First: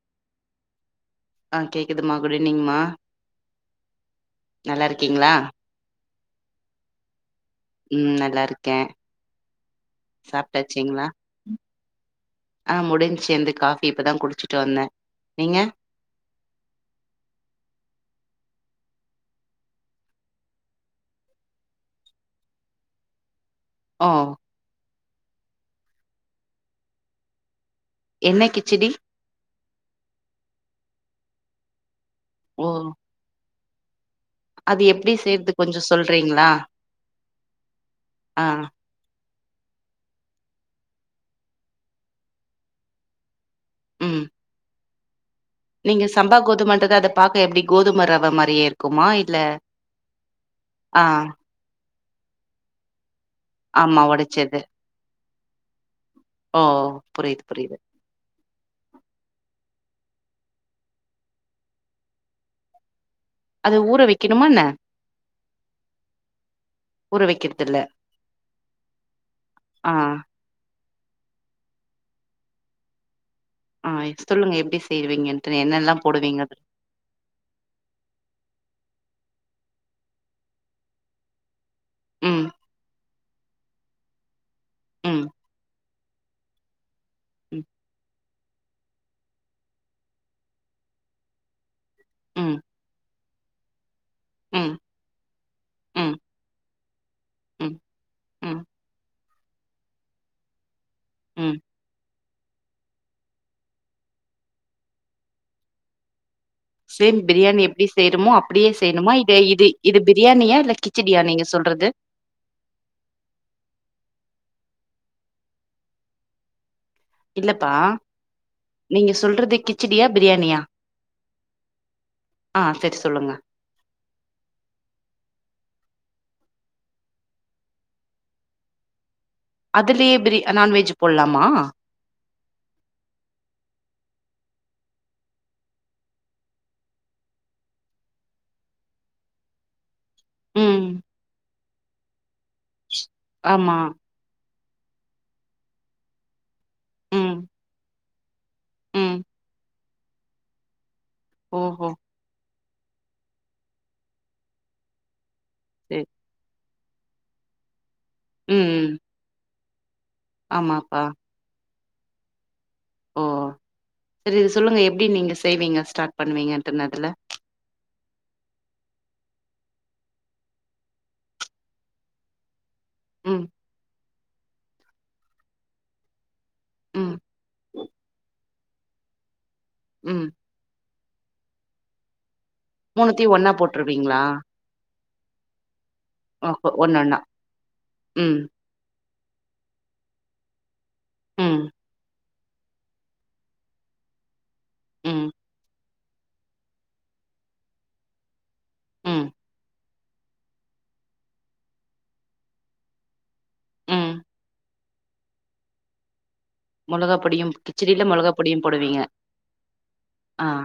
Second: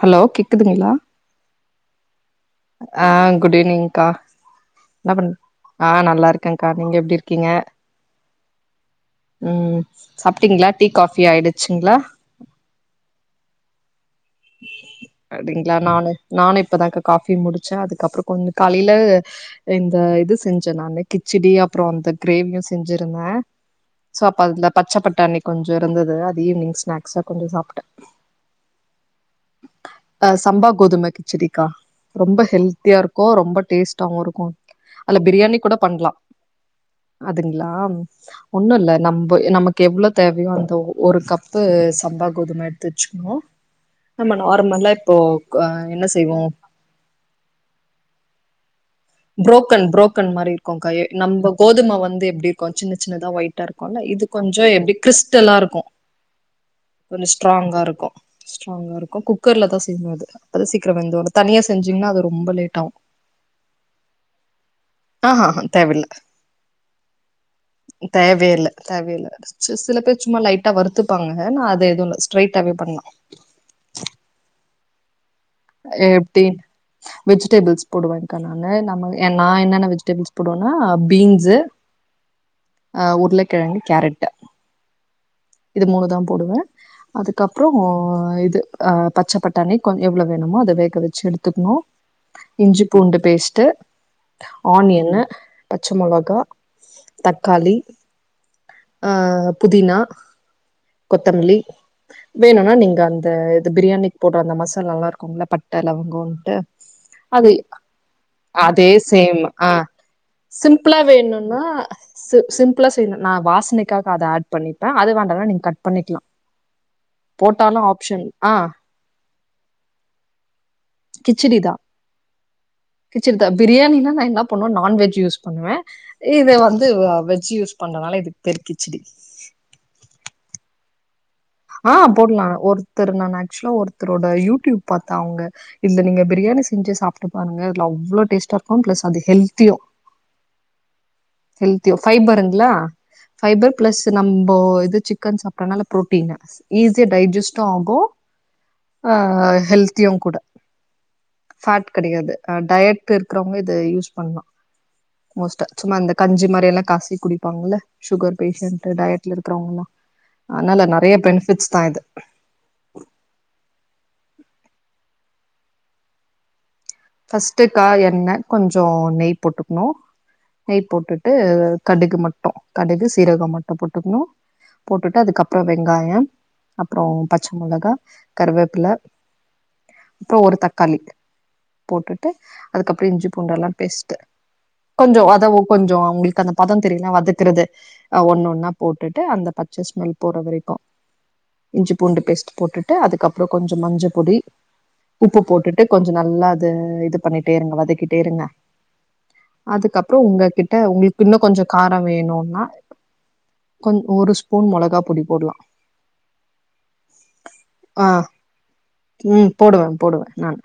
Hello கேக்குதுங்ளா ஆ கேக்குதுமா குட் ஈவினிங்மா ஆ குட் ஈவினிங்கா நல்லா என்ன பண் இருக்கீங்களா ஆ நல்லா இருக்கேகா நீங்க எப்டி இருக்கீங்க ம் நல்லா இருக்கே ம் சாப்ட்டீங்ளா டீ சாப்ட்டாச்சுங்களா காஃபி ஆயிடுச்சுங்ளா ஆ முடிஞ்சு அந்த காஃபி இப்பதா குடிச்சுட் அப்டிங்களா நானு நானு இப்பதாகா காஃபி முடிச்சே அதுக்கப்பறோ கொஞ்ச காலேல இந்த இது செஞ்சே நானு கிச்சடி அப்றோ அந்த கிரேவியு செஞ்சிருந்தே ஓ சோ அப்ப அதுல பச்ச பட்டாணி கொஞ்சோ இருந்தது அது ஈவினிங் ஸ்நாக்ஸ்ஸா கொஞ்ச சாப்டே என்ன கிச்சடி அ சம்பா கோதும கிச்சடிக்கா ரொம்ப ஓ ஹெல்த்தியா இருக் கு ரொம்ப டேஸ்ட்டாவு இருக்கு அது எப்டி அதுல செய்றது பிரியாணி கூட கொஞ்சோ பண்லா சொல்றீங்களா அதுங்களா ஆ ஒண்ணு இல்ல நம் போ நமக்கு எவ்ளோ தேவயோ அந்த ஒ ஒரு கப்பு சம்பா கோதும எடுத்து வச்சுக்கணு ம் நம்ம நார்மலா இப்போ அ நீங்க என்ன சம்பா செய்வோ கோதுமன்றது அத பாக்க எப்டி கோதும ரவ மாரியே இருக்குமா இல்ல புரோக்கன் புரோக்கன் மாரி இருக்கு காயே ஆ நம்ம கோதும வந்து எப்டி இருக்கு சின்ன சின்னதா வொயி் டா ஆமா இருக்குல இது கொஞ்ச ஒடச்சது எப்டி கிரிஸ்டலா இருக்கு ஓ கொஞ்ச புரியுது புரியுது ஸ்ட்ராங்கா இருக்கு ஸ்ட்ராங்கா இருக்கு குக்கர்ல தா செய்னு அது அத சீக்ரோ வெந்து வரு தனியா செஞ்சிங்னா அது ரொம்ப லேட் ஆவு அது ஊற வைக்கணுமான்ன ஆ ஹ ஹ தேவல்ல ஊற வக்கற்தில்ல தேவையேல்ல தேவையில்ல சில பேர் சும்மா லைட் ட வறுத்துப்பாங்க நா அது எதுவுல ஸ்ட்ரைட்வாவே பண்லா ஆ சொல்லுங்க எப்டி செய்வீங்கன் எப்டீன் வெஜிடேபிள்ஸ் போடுவேக்கா நானு நம்ம நா என்னென்ன வெஜிடேபிள்ஸ் போடுவனா பீன்ஸு ம் அ உருளக்கெழங்கு கேரட்டு ம் இது மூணு தா போடுவே ம் அதுக்கப்றோ இது ஆ பச்ச பட்டாணி கொ எவ்ளோ வேணுமோ அத வேக வச்சு எடுத்துக்கணு ம் இஞ்சி பூண்டு பேஸ்ட்டு ம் ஆனியனு பச்ச ம் மொளகா ம் தக்காளி ம் ஆ புதினா கொத்தமல்லி ம் வேணுன்னா நீங்க அந்த இது பிரியாணிக்கு போட்ற அந்த மசாலல்லா இருக்குல்ல பட்ட லவங்கோன்ட்டு சேம் அது பிரியாணி எப்டி செய்றோமோ அப்டியே அதே செய்யணுமா இது சேம் இது அ இது பிரியாணியா இல்ல சிம்பிளா கிச்சடியா நீங்க வேணுன்னா சொல்றது ச சிம்பிளா செய்ணு நா வாசனைக்காக அத ஆட் பண்ணிட்ட அது வேண்டனா நீங்க கட் பண்ணிக்லா இல்லப்பா போட்டாலு ஆப்ஷன் ஆ நீங்க சொல்றது கிச்சடியா பிரியாணியா கிச்டி தா ஆ சரி சொல்லுங்க கிச்டி தா பிரியாணின்னா நா என்ன பண்ணுவ நான்வெஜ் யூஸ் பண்ணுவ இத வந்து வெஜ் யூஸ் பண்றனால இது பேரு கிச்டி அதிலயே பிரி நான் வெஜ் போல்லாமா ஆ போட்லா ஒருத்தர் நா ஆக்சுவலா ஒருத்தரோட யூடியூப் பாத்தா அவுங்க இதுல நீங்க பிரியாணி செஞ்சு சாப்ட்டு பாருங்க இதுல அவ்வளவு டேஸ்டா இருக்கு பிளஸ் அது ஹெல்த்தியு ம் ஹெல்த்தியு ஃபபருங்ளா ஃபைபர் ஆமா பிளஸ் நம்போ இது சிக்கன் சாப்பற்னால புரோ ஈஸியா ம் டைஜஸ்டு ஆகு ஆ ம் ஹெல்த்தியு கூட ஓஹோ ஃபேட் அ கெடையாது டயட் இருக்கறவங்க இது யூஸ் பண்லா மோஸ்டா சும்மா சரி அந்த கஞ்சி மாறியல்லா கச குடிப்பாங்கல்ல சுகர் ம் பேஷண்ட் ம் டயட்ல இருக்கறவங்களா அதனால ஆமாப்பா நெறைய பென்ஃபிட்ஸ் தா இது ஓ சரி இது சொல்லுங்க எப்டி நீங்க செய்வீங்க ஸ்டார்ட் பண்ணுவீங்கன்ட்டு அதுல ஃபர்ஸ்ட்டுக்கா எண்ண கொஞ்சோ நெய் போட்டுக்கணு நெய் போட்டுட்டு கடுகு மட்டு கடுகு ம் சீரகம் மட்டு போட்டுக்கணு போட்டுட்டு அதுக்கப்றோ வெங்காயம் அப்றோ ம் பச்ச மொளகா கருவேப்பில ம் இப்போ ஒரு தக்காளி போட்டுட்டு அதுக்கப்புறோ இஞ்சி மூணுத்தையு ஒன்னா பூண்டு எல்லா பேஸ்ட்டு போட்டுருவீங்களா கொஞ்சோ ஒதவு கொஞ்சோ அவுங்களுக்கு ஒ அந்த பதோ தெரியுல ஒன்னொன்னா வதக்குறது ம் ஒண்ணு ஒன்னா போட்டுட்டு அந்த பச்சஸ்மெல் போற வரைக்கு ம் பூண்டு பேஸ்ட் போட்டுட்டு அதுக்கப்றோ கொஞ்ச மஞ்ச பொடி ம் உப்பு போட்டுட்டு கொஞ்சோ நல்லா து இது பண்ணிட்டே இருங்க வதக்கிட்டே இருங்க ம் அதுக்கப்பறோ உங்ககிட்ட உங்களுக்கு இன்னும் கொஞ்சோ காரம் வேணும்னா கொங் ம் ஒரு ஸ்பூன் மொளகா பொடி போடலாம் மொளகா பொடியும் கிச்சடில ஆ மொளகா பொடியும் போடுவீங்க உ போடுவேன் போடுவேன் ஆ நான்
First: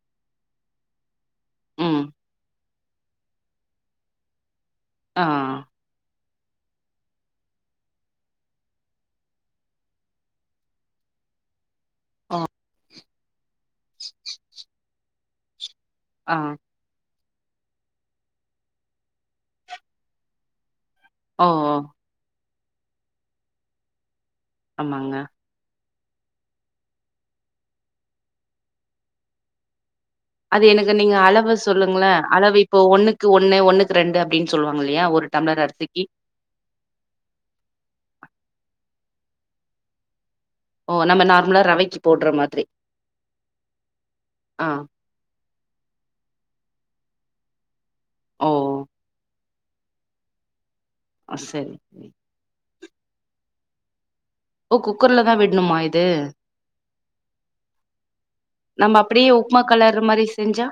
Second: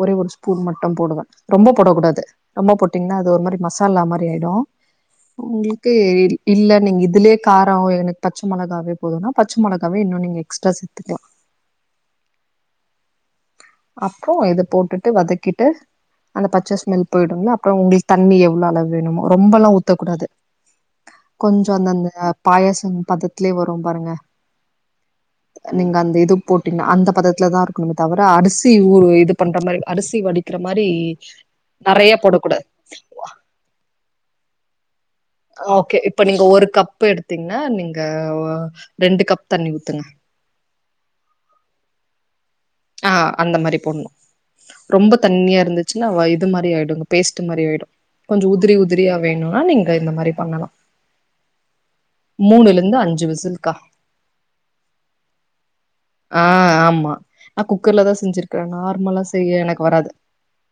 ஒரே ஒரு ஸ்பூன் மட்டும் போடுவேன் ரொம்ப போடக் ம் கூடாது ரொம்ப போட்டீங்கன்னா அது ஒரு மாரி மசாலா மாரி ஆய்டும் ஆ உங்களுக் க்கு இல்ல நீங்க இதுலயே காரோ எனக்கு பச்சை மிளகாவே போதும்னா பச்சை மிளகாவே இன்னும் நீங்க எக்ஸ்ட்ரா சேத்துக்கலா ஆ அப்பறோ இத போட்டுட்டு வதக்கிட்டு ஆ அந்த பச்ச ஸ்மெல் போய்டுல அப்பறம் உங்களுக்கு தண்ணி எவ்ளோ அளவு வேணுமோ ரொம்ப எல்லாம் ஊத்தக் கூடாது ஓ ஓ கொஞ்சம் அந்த அந்த பாயசம் பதத்திலயே வரும் பாருங்க ஆமாங்க நீங்க அந்த இது போட்டீங்கா அந்த பதத்துல தான் இருக்கணுமே தவிர அரிசி ஊ இது பண்ற மாரி அரிசி வடி அது எனக்கு நீங்க அளவு சொல்லுங்களே அளவு போடக்கூடாது இப்போ ஒண்ணுக்கு ஒண்ணு ஒன்னுக்கு ரெண்டு அப்டின்னு சொல்லுவாங்க இல்லையா ஒரு டம்ளர் ஓகே அரிசிக்கு இப்ப நீங்க ஒரு கப் எடுத்தீங்கன்னா நீங்க ரெண்டு கப் தண்ணி ஊத்துங்க ஓ நம்ம நார்மலா ரவைக்கு போடுற மாதிரி ஆ அந்த மாரி போண்ணு ஆ ரொம்ப தண்ணியா இருந்துச்சுன்னா இது மாரி ஆய்டும் பேஸ்ட் மாரி ஆய்டும் ஓ கொஞ்சம் உதிரி உதிரியா வேணும்னா நீங்க தோ இந்த மாரி பண்ணனும் ஆ சேர் மூணுல இருந்து அஞ்சு விசில்கா ஓ குக்கர்ல தா விடணுமா இது ஆ ஆமா நா குக்கர்ல தான் செஞ்சிருக்கேன் நம்ம நார்மலா அப்டியே உப்மா செய்ய எனக்கு கலர் வராது மாரி செஞ்சா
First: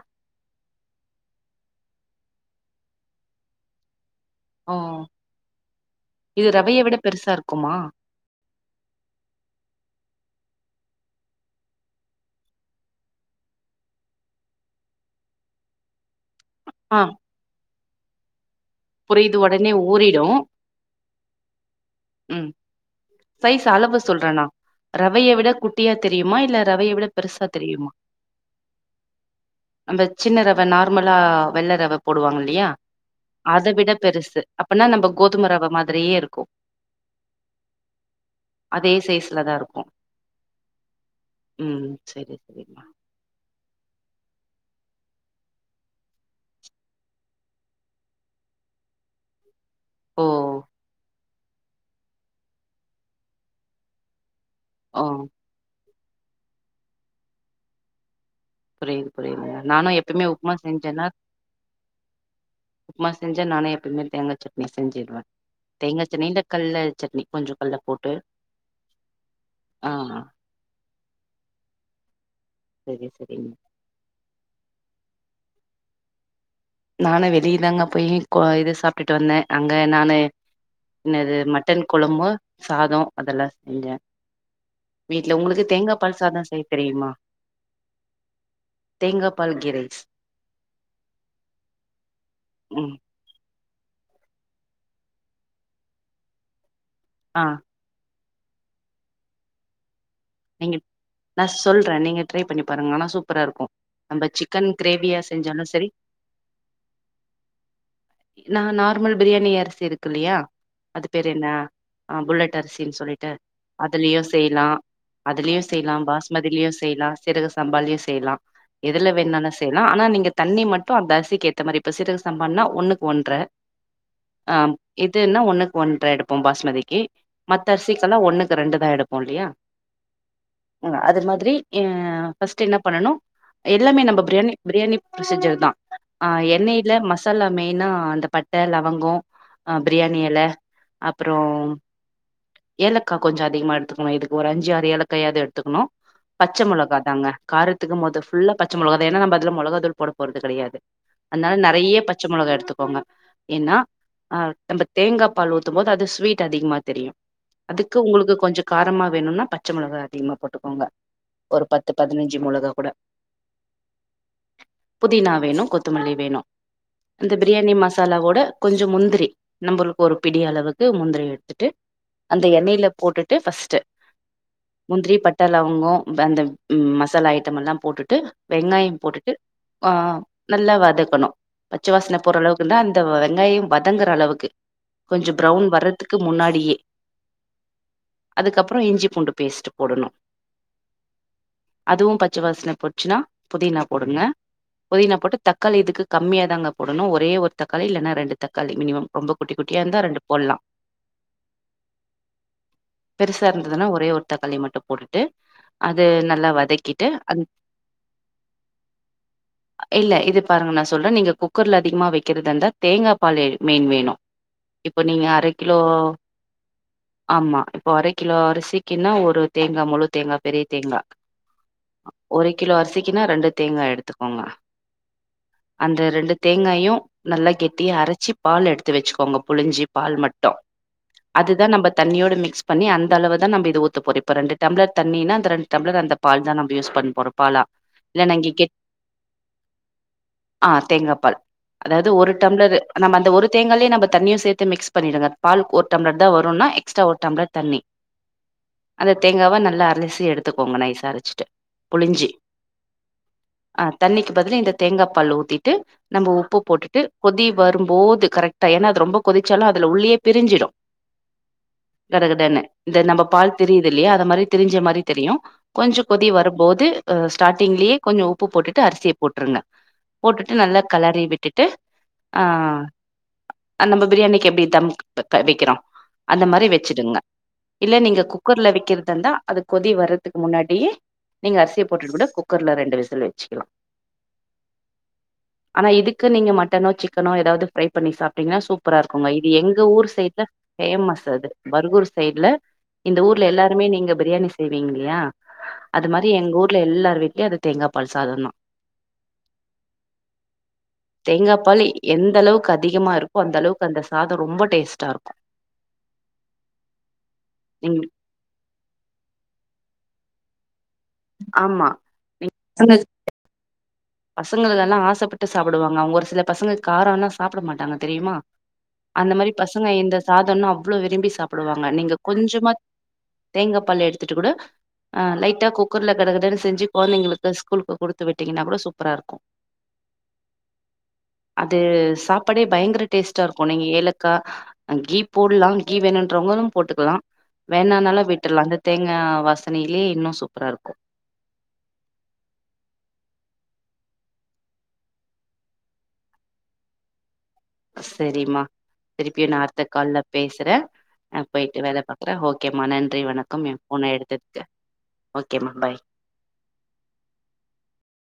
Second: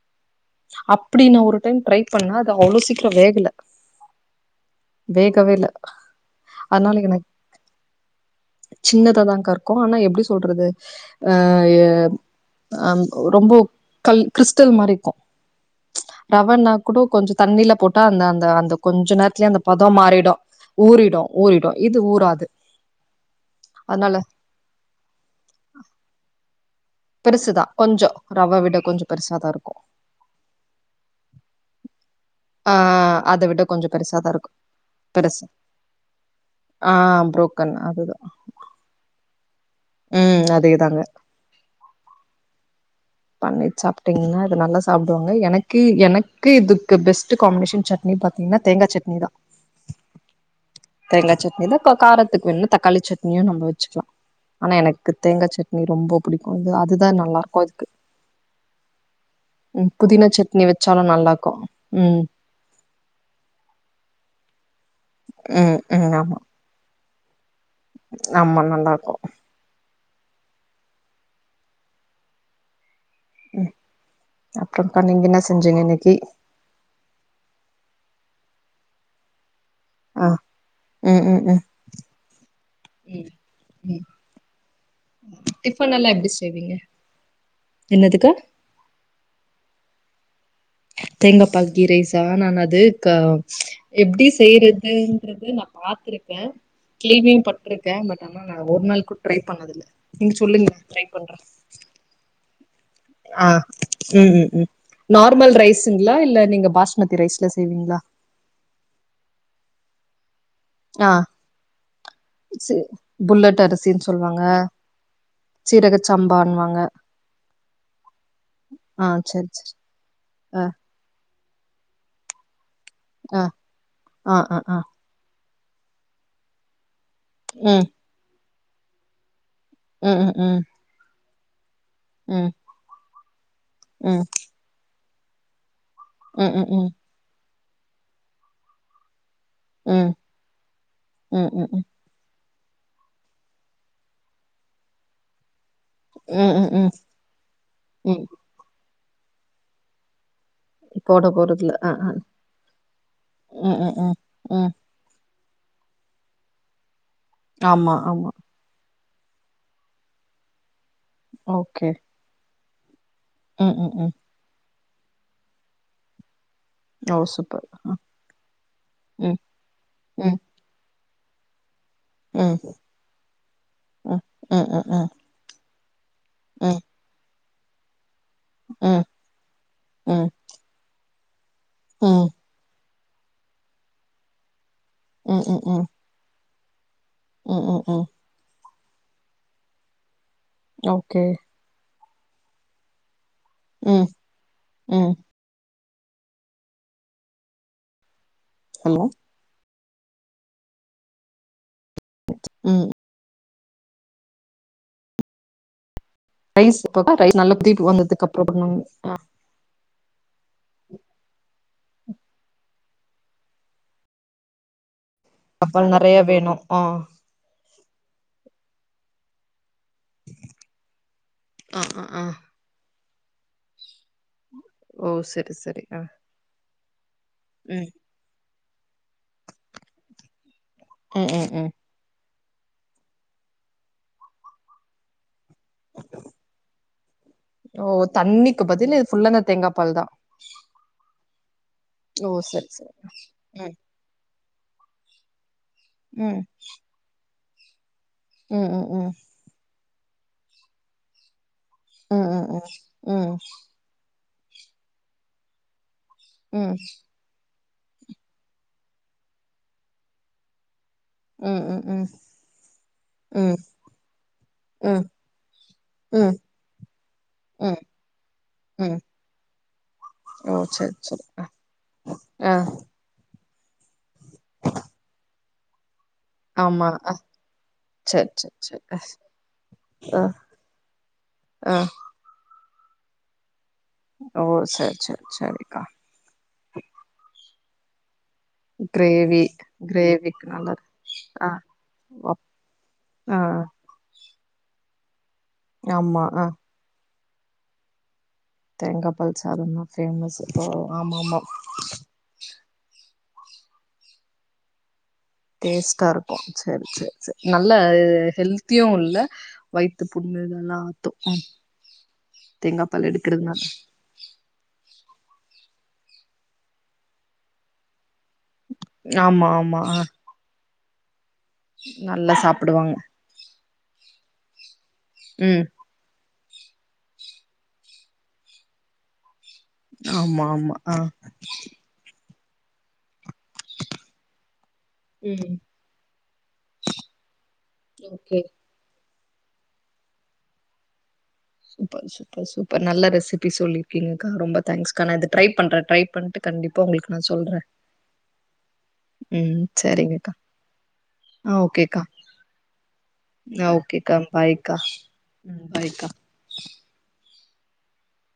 அப்டி நா ஒரு டைம் ட்ரை பண்ண அது அவ்ளோ சீக்கிரம் வேகல ஓ வேகவே இல்ல இது ரவைய விட அதனால எனக் பெருசா இருக்குமா சின்னதா தாங்க்கா இருக்கும் ஆனா எப்டி சொல்றது அ ஹைய அம் ரொம்ப கல் கிறிஸ்டல் மாரி இருக்கும் ரவனா கூட ஆ கொஞ்சம் தண்ணில போட்டா அந்த அந்த அந்த கொஞ்ச புரியுது நேரத்துலயே அந்த ஒடனே பதம் ஊறிடு மாறிடும் ஊறிடும் ஊறிடும் இது ஊராது ம் சைஸ் அளவு சொல்றேனா ரவைய விட குட்டியா தெரியுமா இல்ல ரவைய விட பெருசா பெருசுதா தெரியும் கொஞ்சோ ரவ விட கொஞ்சோ பெருசாதா இருக்கு நம்ம சின்ன ரவை நார்மலா வெள்ள ரவை போடுவாங்க இல்லையா ஆ அத அதை கொஞ்சோ விட பெருசாதா பெருசு இருக்கு அப்பன்னா நம்ம பெருசு கோதும ரவ மாதிரியே இருக்கும் ஆ பு்ரோக்கன் அதுதான் அதே சைஸ்ல தான் இருக்கும் ம் அதேதாங்க ம் செரி சரிம்மா பண்ணி சாப்பிட்டீங்கன்னாது நல்லா சாப்டுவாங்க எனக்கு இது எனக்கு இது பெஸ்ட் காம்பினேஷன் சட் சட்னி பாத்தீங்கனா தேங்காய் சட்னி தான் ஓ தேங்காய் சட்னி தான் காரத்துக்கு வேணும்னா தக்காளி சட்னியும் நம்ப வச்சுக்கலாம் ஆனா ஓ எனக்கு தேங்கா சட் நீ ரொம்ப புடிக்கும் இது அதுதான் நல்லா இருக்கும் அதுக்கு புரியுது புரிது ம் நானும் எப்பவுமே புதினா உப்புமா சட்னி வச்சாலு செஞ்சேன நல்லா இருக்கு ம் உப்புமா செஞ்சா நானே எப்பயுமே தேங்காய் சட்னி செஞ்சடுவேன் ம் தேங்காய் ம் ஆமா சட்னில கல்ல சட்னி கொஞ்சம் கல்ல போட்டு ஆமா நல்லா இருக்கு ஆ செரி செரிங் அப்றோக்கா நீங்க என்ன செஞ்சீங்க இன்னைக்கு நானு வெளிய தாங்க போய் கா இது சாப்ட்டுட்டு வந்தே அங்க நானு ஆ ம் என்னது ம் ம் மட்டன் குழம்பு சாதோ ம் அதெல்லா செஞ்சே ம் வீட்ல உங்களுக்கு தேங்கா டிஃபன் எல்லா எப்டி பால்சாதோ செய்ய செய்வீங்க தெரியுமா என்னதுக்கா தேங்கா பால் கீ ரைஸ் தேங்கா பால் கீ ரைசா நான் அது ம் க எப்படி செய்யறதுன்றது நா பாத்திருக்கே கேள்வியு ஆ பட்டுருக் க பட் ஆனா நா ஒரு நாள் கூட ட்ரை பண்ணதில்ல நீங்க சொல்லுங்க ட்ரை பண்ற சொல்ற நீங்க ட்ரை பண்ணி பாருங்க ஆனா சூப்பரா இருக்கு நம்ம ம் ம் ம் சிக்கன் கிரேவியா செஞ்சாலு சரி குளத்தி ரைஸ்ல செய்வீங்களா நா நார்மல் பிரியாணி அரிசி இருக்கு இல்லையா அது ஆ பேரு என்ன ஆ புல்லட் சே அரிசின்னு சொல்லிட்டு புல்லட் அரிசின்னு அதுலயு சொல்லுவாங்க செய்யலா அதுலயு செய்யலா சீரக பாஸ்மதிலயு சம்பான்னுவாங்க செய்லா. சீரக சம்பாலயு செய்யலா ஆ எதுல சரி வேணாலும் சரி செய்யலா ஆனா நீங்க தண்ணி ஆ மட்டு அந்த அரிசிக்கு ஏத்த மாதிரி இப்ப சீரக சம்பான்னா ஒன்னுக்கு ஒன்ற ஆ ஆ இதுன்னா ஒன்னுக்கு ஒன்ற எடுப்பபோ பாஸ்மதிக்கு மத்த ம் அரிசிக்கெல்லா ஒன்னுக்கு ரெண்டு தா எடுப்போ இல்லையா ம் ம் ம் அது மாதிரி அ ம் ஃபர்ஸ்ட் என்ன பண்ணனு எல்லாமே நம்ம ம் பிரியாணி பிரியாணி ப்ரொசீஜர் தா ஆஹ் ம் ம் எண்ணெயில மசாலா மெயினா அந்த பட்ட லவங்கோ ஆ ம் ம் பிரியாணி எல அப்றோ ம் ம் ம் ஏலக்கா கொஞ்சோ அதிகமா எடுத்துக்கணு இதுக்கு ஒரு அஞ்சு ஆறு ஏலக்காயாவது எடுத்துக்கணு ம் ம் ம் பச்சமொளகா தாங்க காரத்துக்கு மொத ம். ஃபுல்லா பச்சமொளக தா ஏன்னா நம்ம அதல மொளகா தூள் போட போறது கெடையாது போட அதனால போறதில்ல. அ, நெறைய அ. பச்ச மொளகா எடுத்துக்கோங்க ஏன்னா ம், ம், ம், ஆ ம். தேங்கா பால் ஊத்தும்போது அது ஸ்வீட் அதிகமா தெரியு ஆமா, அதுக்கு ஆமா. உங்களுக்கு கொஞ்சோ காரமா வேணும்னா பச் பச்சமொளக அதிகமா போட்டுக்கோங்க ஒரு பத்து ஓகே. பதினைஞ் மொளகா கூட ம் ம் ம் புதினா வேணு கொத்தமல்லி வேணு ஓ! இந்த சூப்பர். பிரியாணி அ. மசாலாவோட கொஞ்சோ முந்திரி ம், நம்மளுக்கு ஒரு ம், பிடி அளவுக் இது முந்திரி எடுத்துட்டு அந்த ம், எண்ணெயில போட்டுட்டு ஃபர்ஸ்ட்டு ம், ம், ம், ம், முந்திரி பட்ட லவங்கோ அந்த ம், ம், மசாலா ஐட்ட எல்லாம் போட்டுட்டு வெங்காயம் ம், போட்டுட்டு ஆ ம், நல்லா வதக்கணு பச்ச வாசனை ம், போறளவு அப்பந்தா அந்த வெங்காயோ வதங்குற அளவுக்கு கொஞ்சோ ம், ம், ப்ரவுன் வரத்துக்கு முன்னாடியே ம் ம் ம் அதுக்கப்றோ இஞ்சி பூண்டு பேஸ்ட் போடணு ஓகே அதுவு பச்ச வாசன போச்சினா புதினா ம், போடுங்க ம். புதினா போட்டு தக்காளி இதுக்கு கம்மியா தாங்க போடணு ஒரே ஒரு தக்காளி இல்லனா ரெண்டு தக்காளி ஹலோ. மினிமம் குட்டி குட்டியா இருந்தா ரெண்டு போடலா ம் பெருசா இருந்ததுன்னா ஒரே ஒரு தக்காளி மட்டும் போட்டுட்டு அது நல் ரைஸ்ப்பக்கா ரைஸ் நல்லா தீ வந்ததுக்கு அப்புறோ பண்ணுவாங்க இல்ல இது பாருங்க நர் சொல்ற நீங்க குக்கர்ல அதிகமா வைக்கிறதா இந்தா தேங்கா பால் மீன் வேணு இப்ப நீங்க அரை அப்பல்லா நறைய வேணு ஆஹ் ஆமா இப்போ அரை கிலோ அரிசிக்குன்னா ஒரு தேங்கா முழு தேங்கா பெரிய தேங்கா ஆ, ஆ, ஆ. ஒரு கிலோ அரிசிக்கின்னா ரெண்டு தேங்கா எடுத்துக்கோங்க ஓ! சரி, சரி. ஆ. அந்த ரெண்டு தேங்காயு நல்லா ம், கெட்டியா அரச்சி பால் எடுத்து வச்சிக்கோங்க புழிஞ்சி பால் மட்டு ம், ம், அதுதா ம். நம்ப தண்ணியோட மிக்ஸ் பண்ணி அந்த அளவு தா நம்ம இத ஊத்த போறோ இப்ப ரெண்டு டம்ளர் தண்ணினா அந்த ரெண்டு டம்ளர் அந்த பால் தா நம்ம யூஸ் பண்ண போறோ பாலா ஓ! இல்ல நா இங்க தண்ணிக்கு கேக் பதிலு ஃபுல்லா அந்த தேங்கா பால் தான். ஆ தேங்கா பால் அதாது ஓ! ஒரு சரி, டம்ளரு சரி. நம்ம அந்த ஒரு ம், தேங்காலயே நம்ம தண்ணியு சேத்து மிக்ஸ் பண்ணிடுங்க பால் ஒரு டம்ளர் தா ம், வருன்னா எக்ஸ்ட்ரா ஒரு டம்ளர் தண்ணி ம், ம், ம். அந்த தேங்காவ நல்லா அரச்சி எடுத்துக்கோங்க நைசா அரச்சிட்டு ம் புழிஞ்சி ம் ம் ஆ தண்ணிக்கு பதிலா இந்த தேங்கா பால் ஊத்திட்டு நம்ப உப்பு ம் போட்டுட்டு கொதி வரும்போது கரெக்டா ஏன்னா அது ரொம்ப கொதிச்சாலு அதுல உள்ளயே பிரிஞ்சிடு ம் ம் ம் கட கடன்னு இந்த நம்ம பால் திரியுது இல்லையா அத மாரி திரிஞ்ச மாரி ம் ம் தெரியு கொஞ்சோ கொதி ம் வரும் போது ஸ்டார்ட்டிங்லயே கொஞ்சோ உப்பு போட்டுட்டு ம் அரிசிய போட்ருங்க ஓ போட்டுட்டு நல்லா சரி கெளரி சரி அ விட்டுட்டு ஆ ஆ நம்ம பிரியாணிக்கி எப்டி தம் வைக்கிறோ அந்த மாரி ஆமா அ வச்சிடுங்க இல்ல நீங்க சரி சரி குக்கர்ல சரி வெக்கிறதா இருந்தா அது கொதி அ வர்றதுக்கு முன்னாடியே நீங்க ஆ அரிசிய போட்டுட்டு கூட குக் குக்கர்ல ரெண்டு விசில் வச்சிக்கிலா ஓ செர் செர் செரிக்கா க்கு நீங்க மட்டனோ சிக்கனோ ஏதாவது ஃப்ரை பண்ணி சாப்ட்டீங்கன்னா சூப்பரா இருக்குங்க கிரேவி இது எங்க ஊர் சைட்ல கிரேவிக்கு நல்லது பேமஸ் அது ஆ பர்கூர் அப் சைட்ல இந்த ஆ ஊர்ல எல்லாருமே நீங்க பிரியாணி செய்வீங்க இல்லையா அது ஆமா மாரி ஆ எங்க ஊர் வீட்ல எல்லார் வீட்லயு அது தேங்கா பால் சாதந்தா தேங்காப்பால் சாதந்தா பேமஸ் இப்போ ஆமாமா தேங்கா பால் எந்த அளவுக்கு அதிகமா இருக்கோ அந்த அளவுக்கு அந்த சாதோ ரொம்ப டேஸ்ட்டா இருக்கு டேஸ்ட்டா இருக்கு செரி செரி செரி நல்ல நீங்க ஹெல்த் தியு உள்ள வயித்து புண்ணு இதெல்லா ஆத்து ஆமா தேங்கா பால் எடு கிறதுனா பசங்களு இதெல்லா ஆசப்பட்டு சாப்டுவாங்க அவங்க ஒரு சில பசங்க காரோன்னா சாப்ட மாட்டாங்க தெரியுமா அந்த ஆமா மாரி ஆமா பசங்க ஆ இந்த சாதோன்னா அவ்ளோ விரும்பி சாப் டுவாங்க நீங்க நல்லா கொஞ்சமா சாப்பிடுவாங்க தேங்க பால் எடுத்துட்டு கூட ஆ ம் லைட்டா குக் குக்கர்ல கட கடன்னு செஞ்சி கொழந்தைங்களுக்கு ஸ்கூலுக்கு குடுத்து விட்டீங்கன்னா கூட சூப்பரா இருக்கு ஆமா ஆமா ஆ அது சாப் பாடே பயங்கர டேஸ்ட்டா இருக்கு நீங்க ஏலக்கா ஆ கீ ம் போடலா கீ வேணுன்றவங்க போட்டுக்கலா வேணன்னாலு ஓகே விட்றலா அந்த தேங்கா வாசனைலயே இன்னு சூப்பரா இருக்கு சூப்பர் சூப்பர் சூப்பர் நல்ல ரெசிபி சொல்லிருக்கீங்கக்கா ரொம்ப தேங்க்ஸ்கா நா இத ட்ரை பண்றே ட்ரை பண்ட்டு கண்டிப்பா உங்களுக்கு நா சொல்றே செரிமா திருப்பியு நா ம் அடுத்த கால்ல சரிங்கக்கா பேசுறே நா ஆ போயிட்டு வேல ஓகேக்கா பாக்குறே ஓகேம்மா நன்றி வணக்கம் ஆ ஏ ஃபோன ஓகேக்கா எடுத்ததுக்கு பாய்க்கா ம் ஓகேம்மா பாய் பாய்க்கா